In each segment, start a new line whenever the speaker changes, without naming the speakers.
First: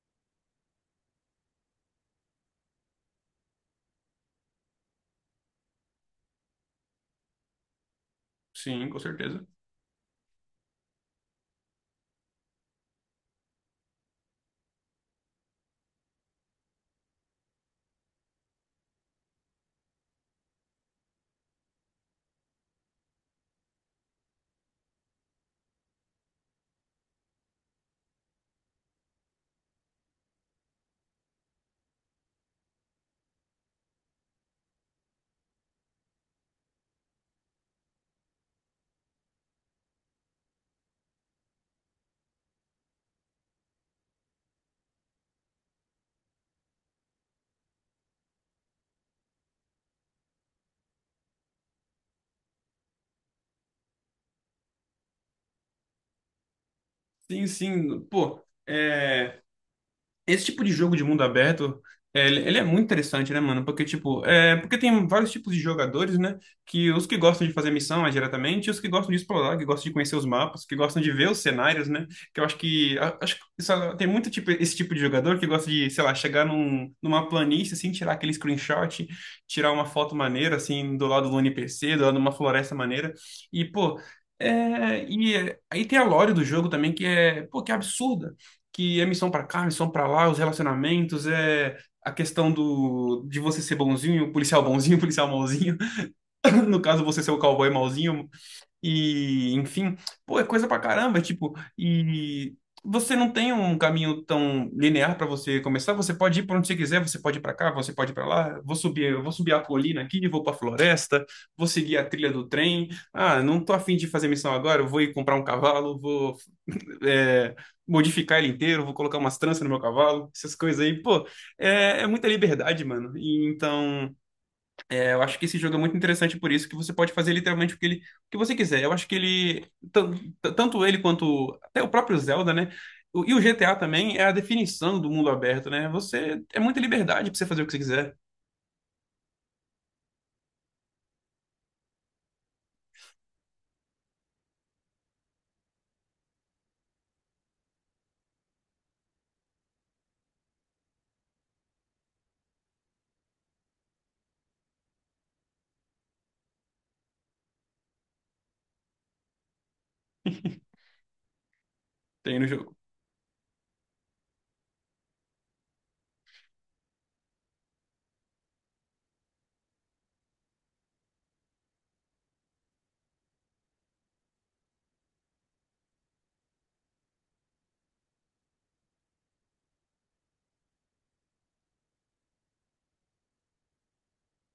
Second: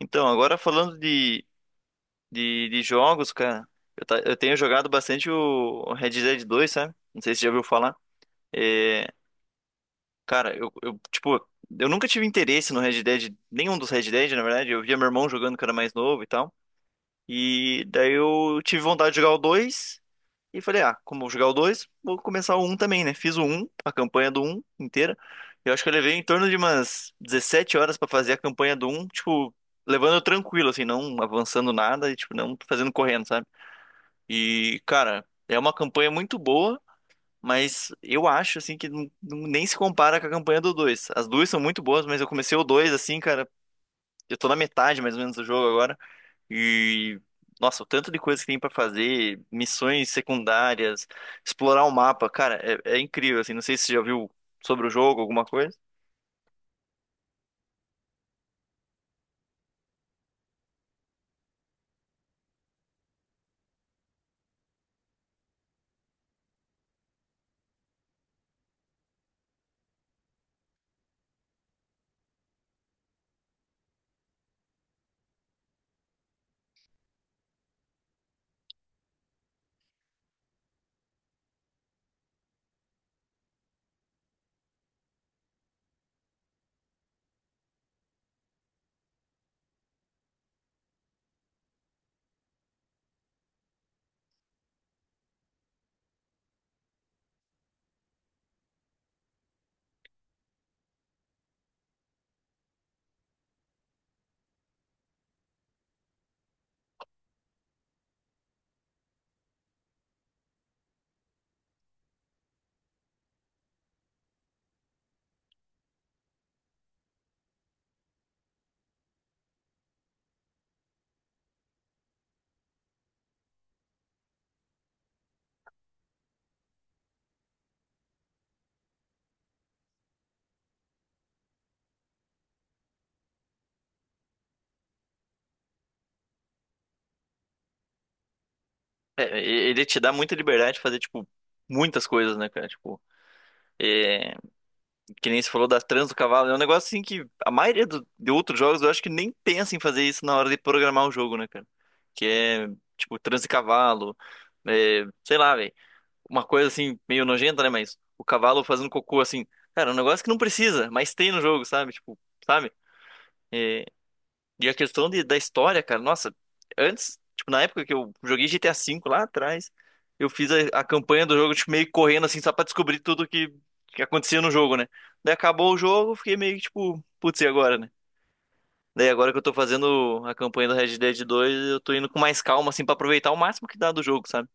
Então, agora falando de jogos, cara, eu tenho jogado bastante o Red Dead dois, sabe? Não sei se você já ouviu falar.
Sim, com
É,
certeza.
cara, tipo, eu nunca tive interesse no Red Dead, nenhum dos Red Dead, na verdade. Eu via meu irmão jogando, que era mais novo e tal. E daí eu tive vontade de jogar o 2 e falei, ah, como eu vou jogar o dois, vou começar o um também, né? Fiz o um, a campanha do um inteira. Eu acho que eu levei em torno de umas 17 horas pra fazer a campanha do um, tipo, levando tranquilo, assim, não avançando nada e, tipo, não fazendo correndo, sabe? E, cara, é uma campanha muito boa, mas eu acho, assim, que nem se compara com a campanha do dois. As duas são muito boas, mas eu comecei o 2 assim, cara, eu tô na metade, mais ou menos, do jogo agora. E, nossa, o tanto de coisa que tem pra fazer, missões secundárias, explorar o mapa, cara, é incrível, assim. Não sei se você já viu sobre o jogo, alguma coisa.
Sim, sim. Pô, é. Esse tipo de jogo de mundo aberto, é, ele é muito interessante, né, mano? Porque, tipo, é, porque tem vários tipos de jogadores, né? Que os que gostam de fazer missão mais diretamente, e os que gostam de explorar, que gostam de conhecer os mapas, que gostam de ver os cenários, né? Que eu acho que, acho que tem muito tipo, esse tipo de jogador que gosta de, sei lá, chegar numa planície, assim, tirar aquele screenshot, tirar uma foto maneira, assim, do lado do NPC, do lado de uma floresta maneira. E, pô, aí tem a lore do jogo também, que é, pô, que é absurda, que é missão pra cá, missão pra lá, os relacionamentos, é a questão do de você ser bonzinho, policial mauzinho. No caso, você ser o cowboy mauzinho, e, enfim, pô, é coisa pra caramba, tipo, e você não tem um caminho tão linear pra você começar, você pode ir pra onde você quiser, você pode ir pra cá, você pode ir pra lá, eu vou subir a colina aqui, vou pra floresta, vou seguir a trilha do trem. Ah, não tô afim de fazer missão agora, eu vou ir comprar um cavalo, vou é, modificar ele inteiro, vou colocar umas tranças no meu cavalo, essas coisas aí, pô, é muita liberdade, mano. E então, eu acho que esse jogo é muito interessante por isso, que você pode fazer literalmente o que, ele, o que você quiser. Eu acho que ele, tan- tanto ele quanto até o próprio Zelda, né? E o GTA também é a definição do mundo aberto, né? Você é muita liberdade pra você fazer o que você quiser.
É, ele te dá muita liberdade de fazer, tipo, muitas coisas, né, cara? Tipo, é, que nem você falou da trans do cavalo, é um negócio assim que a maioria de outros jogos eu acho que nem pensa em fazer isso na hora de programar o jogo, né, cara? Que é, tipo, trans de cavalo, é, sei lá, velho. Uma coisa assim, meio nojenta, né? Mas o cavalo fazendo cocô, assim, cara, é um negócio que não precisa, mas tem no jogo, sabe? Tipo,
Tem no
sabe?
jogo.
É. A questão da história, cara, nossa, antes, tipo, na época que eu joguei GTA V lá atrás, eu fiz a campanha do jogo, tipo, meio correndo, assim, só pra descobrir tudo que acontecia no jogo, né? Daí acabou o jogo, eu fiquei meio que, tipo, putz, e agora, né? Daí agora que eu tô fazendo a campanha do Red Dead 2, eu tô indo com mais calma, assim, pra aproveitar o máximo que dá do jogo, sabe?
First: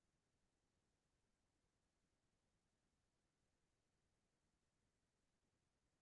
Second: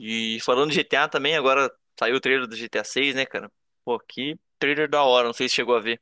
E falando de GTA também, agora saiu o trailer do GTA 6, né, cara? Pô, que trailer da hora! Não sei se chegou a ver.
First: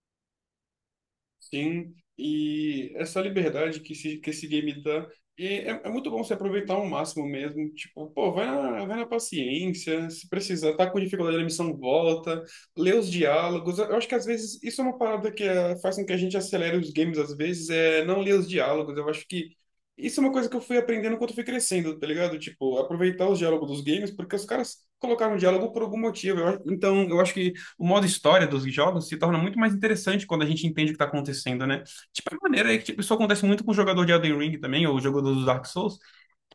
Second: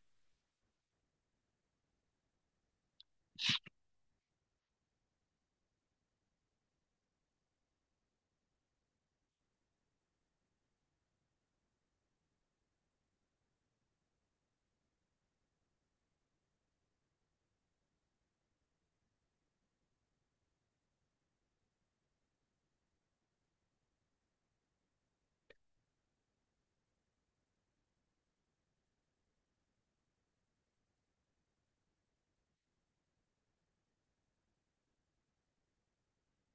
Sim, e essa liberdade que esse game dá, e é, é muito bom você aproveitar ao máximo mesmo. Tipo, pô, vai na paciência, se precisar, tá com dificuldade na missão, volta, lê os diálogos. Eu acho que às vezes isso é uma parada faz com que a gente acelere os games, às vezes, é não ler os diálogos. Eu acho que isso é uma coisa que eu fui aprendendo enquanto eu fui crescendo, tá ligado? Tipo, aproveitar os diálogos dos games, porque os caras colocaram diálogo por algum motivo. Eu acho, então, eu acho que o modo história dos jogos se torna muito mais interessante quando a gente entende o que tá acontecendo, né? Tipo, a maneira é que tipo, isso acontece muito com o jogador de Elden Ring também, ou o jogador dos Dark Souls,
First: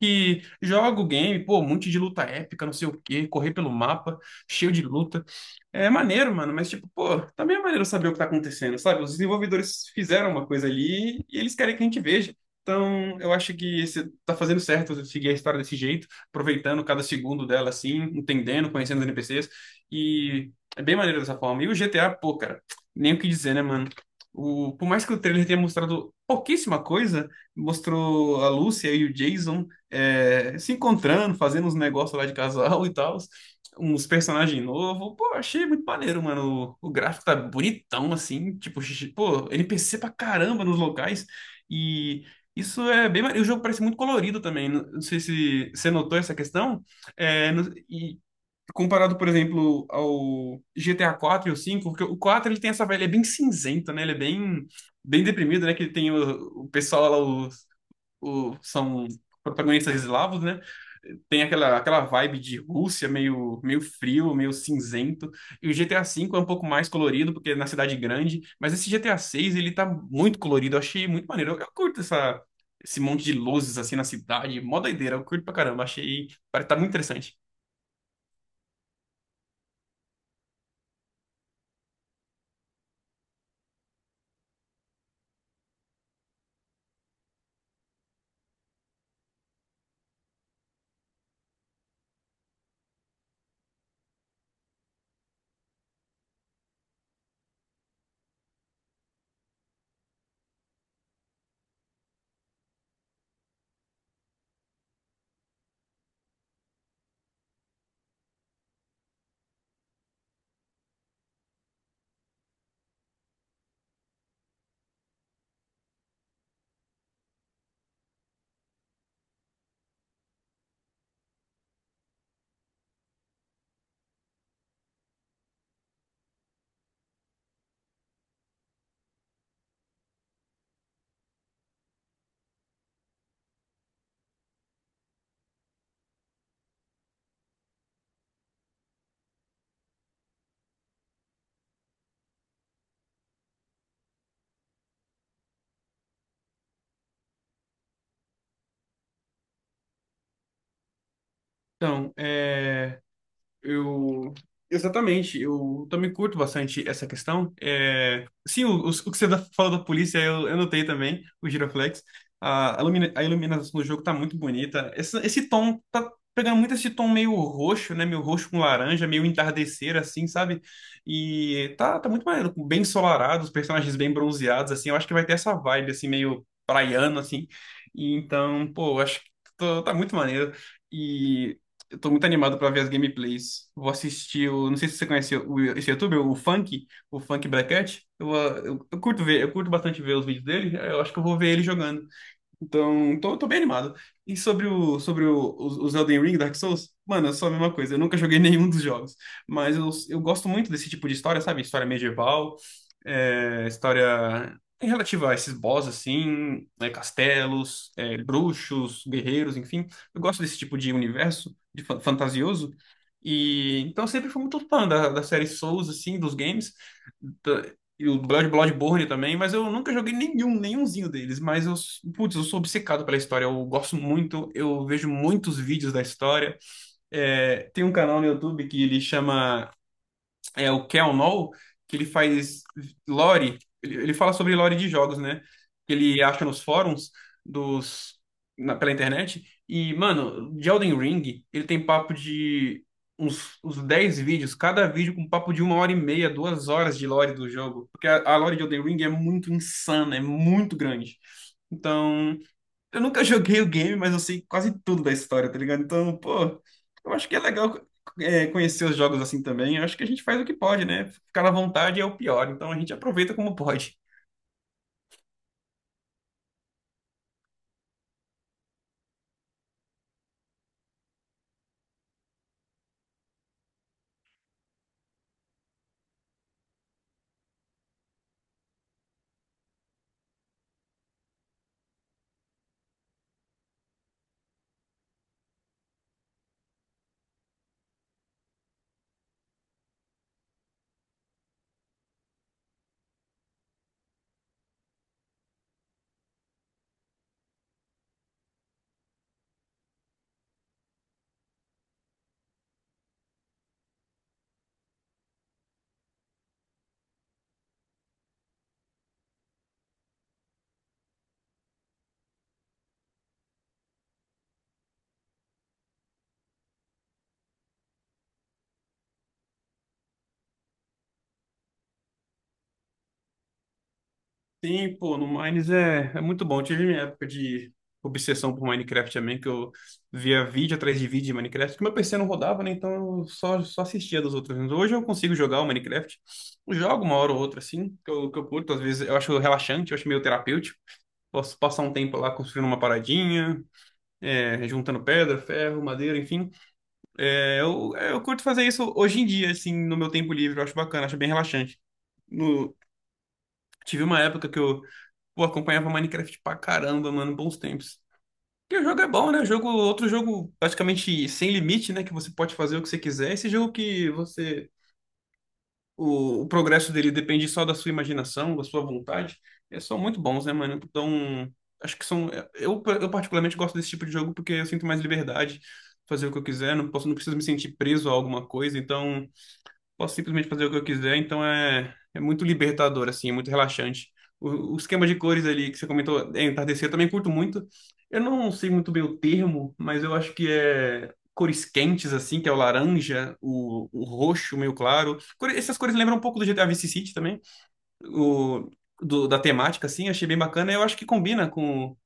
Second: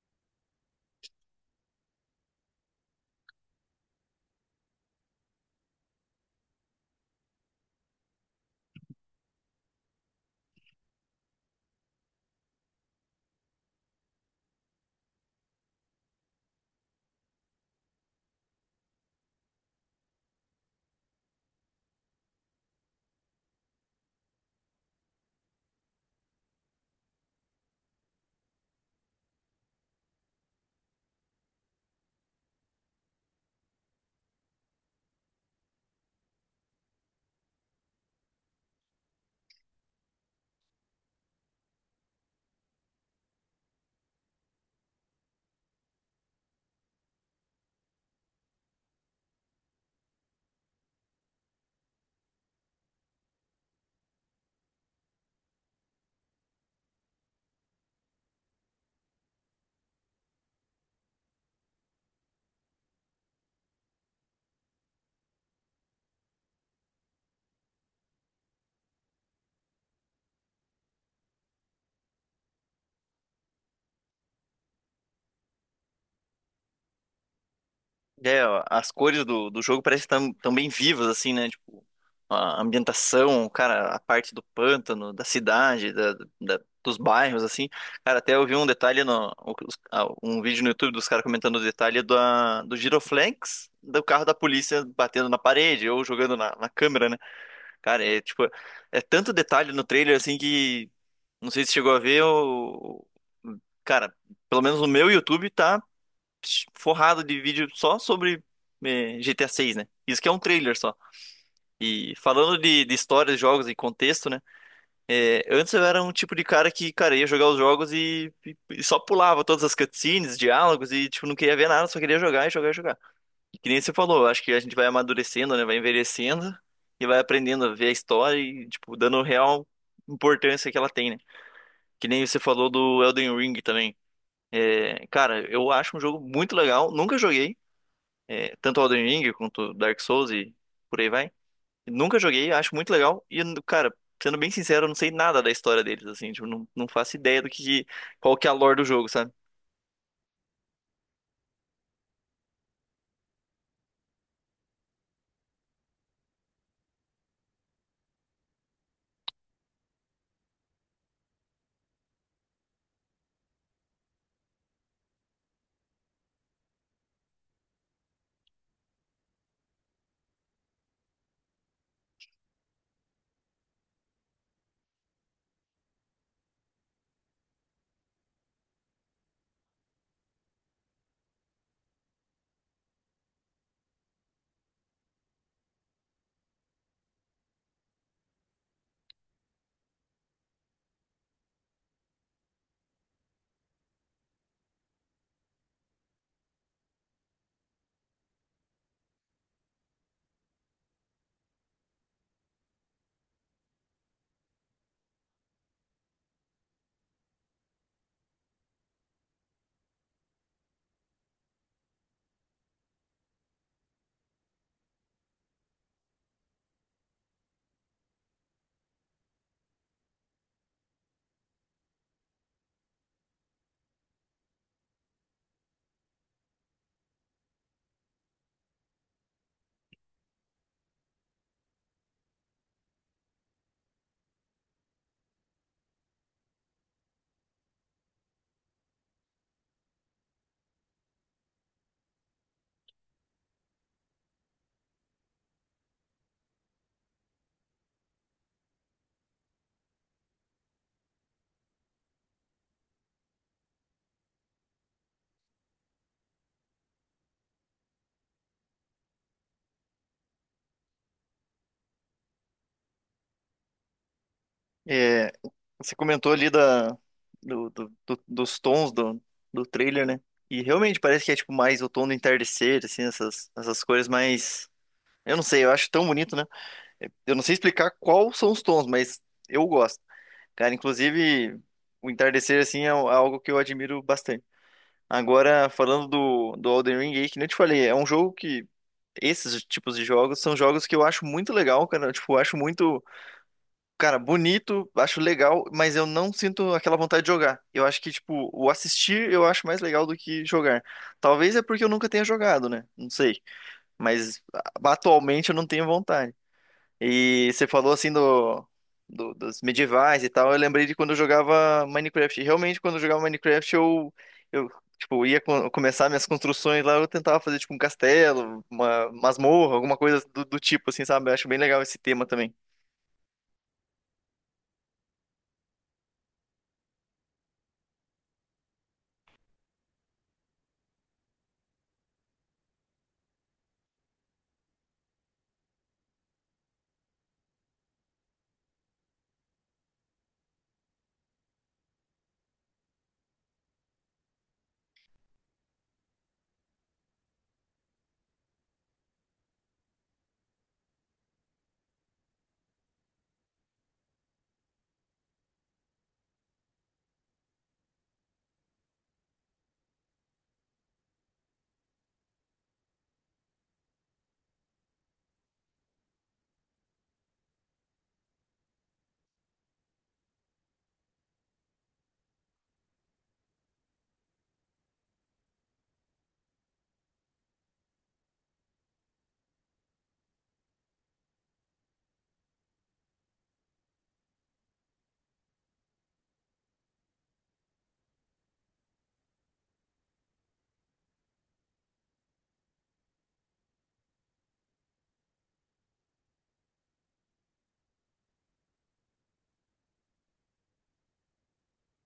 que joga o game, pô, um monte de luta épica, não sei o quê, correr pelo mapa, cheio de luta. É maneiro, mano, mas tipo, pô, também é maneiro saber o que tá acontecendo, sabe? Os desenvolvedores fizeram uma coisa ali e eles querem que a gente veja. Então, eu acho que você tá fazendo certo você seguir a história desse jeito, aproveitando cada segundo dela assim, entendendo, conhecendo os NPCs, e é bem maneiro dessa forma. E o GTA, pô, cara, nem o que dizer, né, mano? O, por mais que o trailer tenha mostrado pouquíssima coisa, mostrou a Lúcia e o Jason se encontrando, fazendo uns negócios lá de casal e tal, uns personagens novos. Pô, achei muito maneiro, mano. O gráfico tá bonitão, assim. Tipo, pô, NPC pra caramba nos locais. E isso é bem maneiro. O jogo parece muito colorido também. Não sei se você notou essa questão. É, e comparado, por exemplo, ao GTA 4 e o 5, porque o 4 ele tem essa vibe, ele é bem cinzento, né? Ele é bem, bem deprimido, né? Que tem o pessoal lá, são protagonistas eslavos, né? Tem aquela, aquela vibe de Rússia, meio, meio frio, meio cinzento. E o GTA V é um pouco mais colorido, porque é na cidade grande. Mas esse GTA VI, ele tá muito colorido. Eu achei muito maneiro. Eu curto esse monte de luzes, assim, na cidade. Mó doideira. Eu curto pra caramba. Achei, parece tá muito interessante.
É, ó, as cores do jogo parecem tão, tão bem vivas, assim, né? Tipo, a ambientação, cara, a parte do pântano, da cidade, dos bairros, assim. Cara, até eu vi um detalhe, no, os- ah, um vídeo no YouTube dos caras comentando o detalhe do Giroflex, do carro da polícia batendo na parede ou jogando na, na câmera, né? Cara, é tipo, é tanto detalhe no trailer, assim, que não sei se chegou a ver, o... Cara, pelo menos o meu YouTube tá forrado de vídeo só sobre GTA 6, né? Isso que é um trailer só. E falando de histórias, jogos e contexto, né? Eh, antes eu era um tipo de cara que, cara, ia jogar os jogos e, e só pulava todas as cutscenes, diálogos e, tipo, não queria ver nada, só queria jogar e jogar e jogar. E que nem você falou, acho que a gente vai amadurecendo, né? Vai envelhecendo e vai aprendendo a ver a história e, tipo, dando real importância que ela tem, né? Que nem você falou do Elden Ring também. É, cara, eu acho um jogo muito legal. Nunca joguei, tanto Elden Ring quanto Dark Souls e por aí vai. Nunca joguei, acho muito legal. E, cara, sendo bem sincero, eu não sei nada da história deles, assim. Tipo, não, não faço ideia do que, qual que é a lore do jogo, sabe?
Então, é... eu. Exatamente, eu também curto bastante essa questão. É, sim, o que você falou da polícia, eu notei também, o Giroflex. A iluminação do jogo tá muito bonita. Esse tom, tá pegando muito esse tom meio roxo, né? Meio roxo com laranja, meio entardecer, assim, sabe? E tá muito maneiro, bem ensolarado, os personagens bem bronzeados, assim. Eu acho que vai ter essa vibe, assim, meio praiano, assim. E então, pô, eu acho que tá muito maneiro. E eu tô muito animado pra ver as gameplays. Vou assistir. O. Não sei se você conhece, esse youtuber, o Funk Bracket. Eu curto ver, eu curto bastante ver os vídeos dele. Eu acho que eu vou ver ele jogando. Então, tô bem animado. E sobre os Elden Ring, Dark Souls? Mano, é só a mesma coisa. Eu nunca joguei nenhum dos jogos. Mas eu gosto muito desse tipo de história, sabe? História medieval, é, história relativa a esses boss, assim, né? Castelos, é, bruxos, guerreiros, enfim. Eu gosto desse tipo de universo, de fantasioso. E então eu sempre fui muito fã da série Souls, assim, dos games. E o Bloodborne também, mas eu nunca joguei nenhum, nenhumzinho deles. Mas putz, eu sou obcecado pela história. Eu gosto muito, eu vejo muitos vídeos da história. É, tem um canal no YouTube que ele chama, é o Kel Noll, que ele faz lore, ele fala sobre lore de jogos, né? Que ele acha nos fóruns dos pela internet. E, mano, de Elden Ring, ele tem papo de uns 10 vídeos, cada vídeo com papo de 1 hora e meia, 2 horas de lore do jogo. Porque a lore de Elden Ring é muito insana, é muito grande. Então, eu nunca joguei o game, mas eu sei quase tudo da história, tá ligado? Então, pô, eu acho que é legal, é, conhecer os jogos assim também. Eu acho que a gente faz o que pode, né? Ficar à vontade é o pior, então a gente aproveita como pode.
É, você comentou ali da, dos tons do trailer, né? E realmente parece que é, tipo, mais o tom do entardecer, assim, essas cores mais... Eu não sei, eu acho tão bonito, né? Eu não sei explicar quais são os tons, mas eu gosto. Cara, inclusive, o entardecer, assim, é um, é algo que eu admiro bastante. Agora, falando do Elden Ring aí, que nem eu te falei, é um jogo que... Esses tipos de jogos são jogos que eu acho muito legal, cara. Tipo, eu tipo, acho muito, cara, bonito, acho legal, mas eu não sinto aquela vontade de jogar. Eu acho que, tipo, o assistir eu acho mais legal do que jogar. Talvez é porque eu nunca tenha jogado, né? Não sei. Mas atualmente eu não tenho vontade. E você falou assim do, dos medievais e tal. Eu lembrei de quando eu jogava Minecraft. E realmente, quando eu jogava Minecraft, eu, eu tipo, ia começar minhas construções lá. Eu tentava fazer tipo um castelo, uma masmorra, alguma coisa do tipo, assim, sabe? Eu acho bem legal esse tema também.
Sim, pô, no Mines é, é muito bom. Tive minha época de obsessão por Minecraft também, que eu via vídeo atrás de vídeo de Minecraft, que meu PC não rodava, né? Então eu só assistia dos outros. Hoje eu consigo jogar o Minecraft. Eu jogo uma hora ou outra, assim, que eu curto. Às vezes eu acho relaxante, eu acho meio terapêutico. Posso passar um tempo lá construindo uma paradinha, é, juntando pedra, ferro, madeira, enfim. Eu curto fazer isso hoje em dia, assim, no meu tempo livre. Eu acho bacana, acho bem relaxante. No- Tive uma época que pô, acompanhava Minecraft pra caramba, mano, bons tempos. Porque o jogo é bom, né? O jogo, outro jogo praticamente sem limite, né? Que você pode fazer o que você quiser. Esse jogo que o progresso dele depende só da sua imaginação, da sua vontade. É, são muito bons, né, mano? Então, acho que são. Eu particularmente gosto desse tipo de jogo porque eu sinto mais liberdade, fazer o que eu quiser, não posso, não preciso me sentir preso a alguma coisa. Então, posso simplesmente fazer o que eu quiser, então é, é muito libertador, assim, é muito relaxante. O esquema de cores ali que você comentou, é entardecer, eu também curto muito. Eu não sei muito bem o termo, mas eu acho que é cores quentes, assim, que é o laranja, o roxo meio claro. Essas cores lembram um pouco do GTA Vice City também, o, da temática, assim, achei bem bacana. Eu acho que combina com,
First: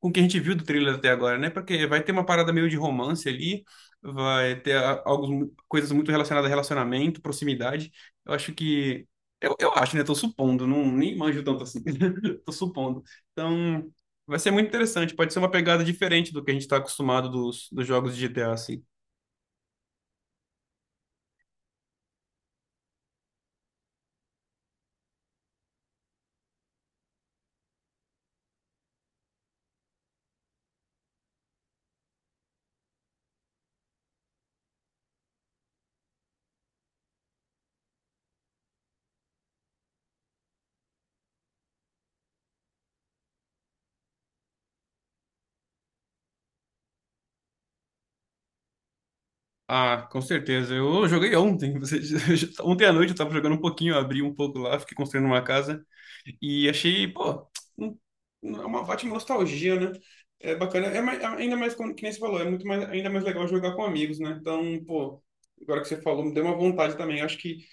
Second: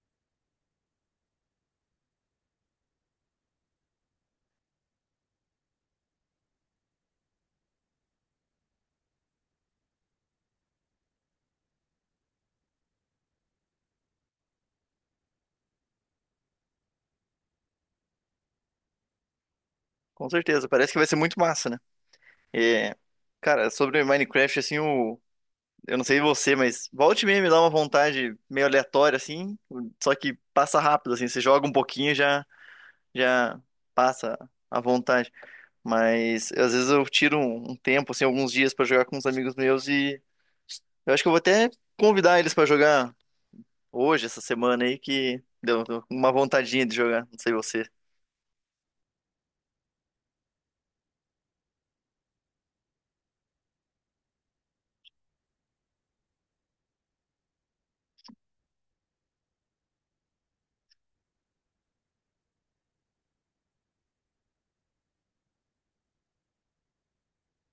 com o que a gente viu do trailer até agora, né? Porque vai ter uma parada meio de romance ali, vai ter algumas coisas muito relacionadas a relacionamento, proximidade. Eu acho que. Eu acho, né? Tô supondo, não, nem manjo tanto assim. Tô supondo. Então, vai ser muito interessante. Pode ser uma pegada diferente do que a gente tá acostumado dos jogos de GTA, assim.
Com certeza. Parece que vai ser muito massa, né? É, cara, sobre Minecraft, assim, eu não sei você, mas volte e meia me dá uma vontade meio aleatória, assim. Só que passa rápido, assim. Você joga um pouquinho e já passa a vontade. Mas às vezes eu tiro um tempo, assim, alguns dias pra jogar com uns amigos meus, e eu acho que eu vou até convidar eles pra jogar hoje, essa semana aí, que deu uma vontadinha de jogar. Não sei você.
Ah, com certeza. Eu joguei ontem. Você. Ontem à noite eu tava jogando um pouquinho, eu abri um pouco lá, fiquei construindo uma casa. E achei, pô, um- é uma ótima nostalgia, né? É bacana. Ainda mais, como, que nem você falou, é muito mais, ainda mais legal jogar com amigos, né? Então, pô, agora que você falou, me deu uma vontade também. Acho que,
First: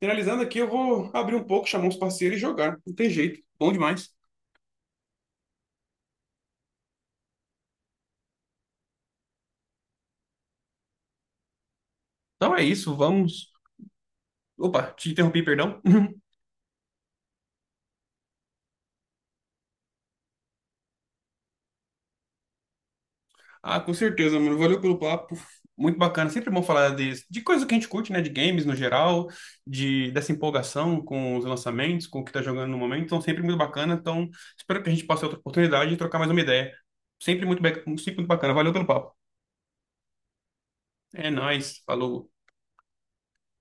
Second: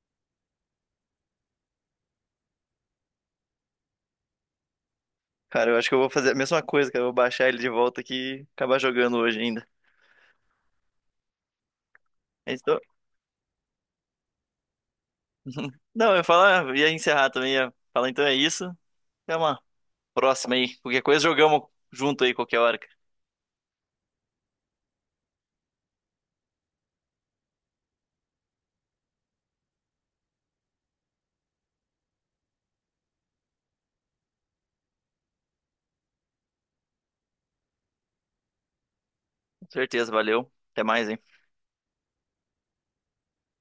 finalizando aqui, eu vou abrir um pouco, chamar uns parceiros e jogar. Não tem jeito. Bom demais.
Cara, eu acho que eu vou fazer a mesma coisa, cara. Eu vou baixar ele de volta aqui e acabar jogando hoje ainda.
Então é
Então.
isso, vamos. Opa, te interrompi, perdão.
Não, eu ia falar, ia encerrar também, ia falar, então é isso. Até uma próxima aí. Qualquer coisa, jogamos junto aí qualquer hora, cara.
Ah, com certeza, mano. Valeu pelo papo. Muito bacana. Sempre bom falar de coisa que a gente curte, né? De games no geral, de dessa empolgação com os lançamentos, com o que tá jogando no momento. Então, sempre muito bacana. Então, espero que a gente possa ter outra oportunidade de trocar mais uma ideia. Sempre muito, sempre muito bacana. Valeu pelo papo.
Com certeza, valeu. Até mais, hein?
É nóis. Falou.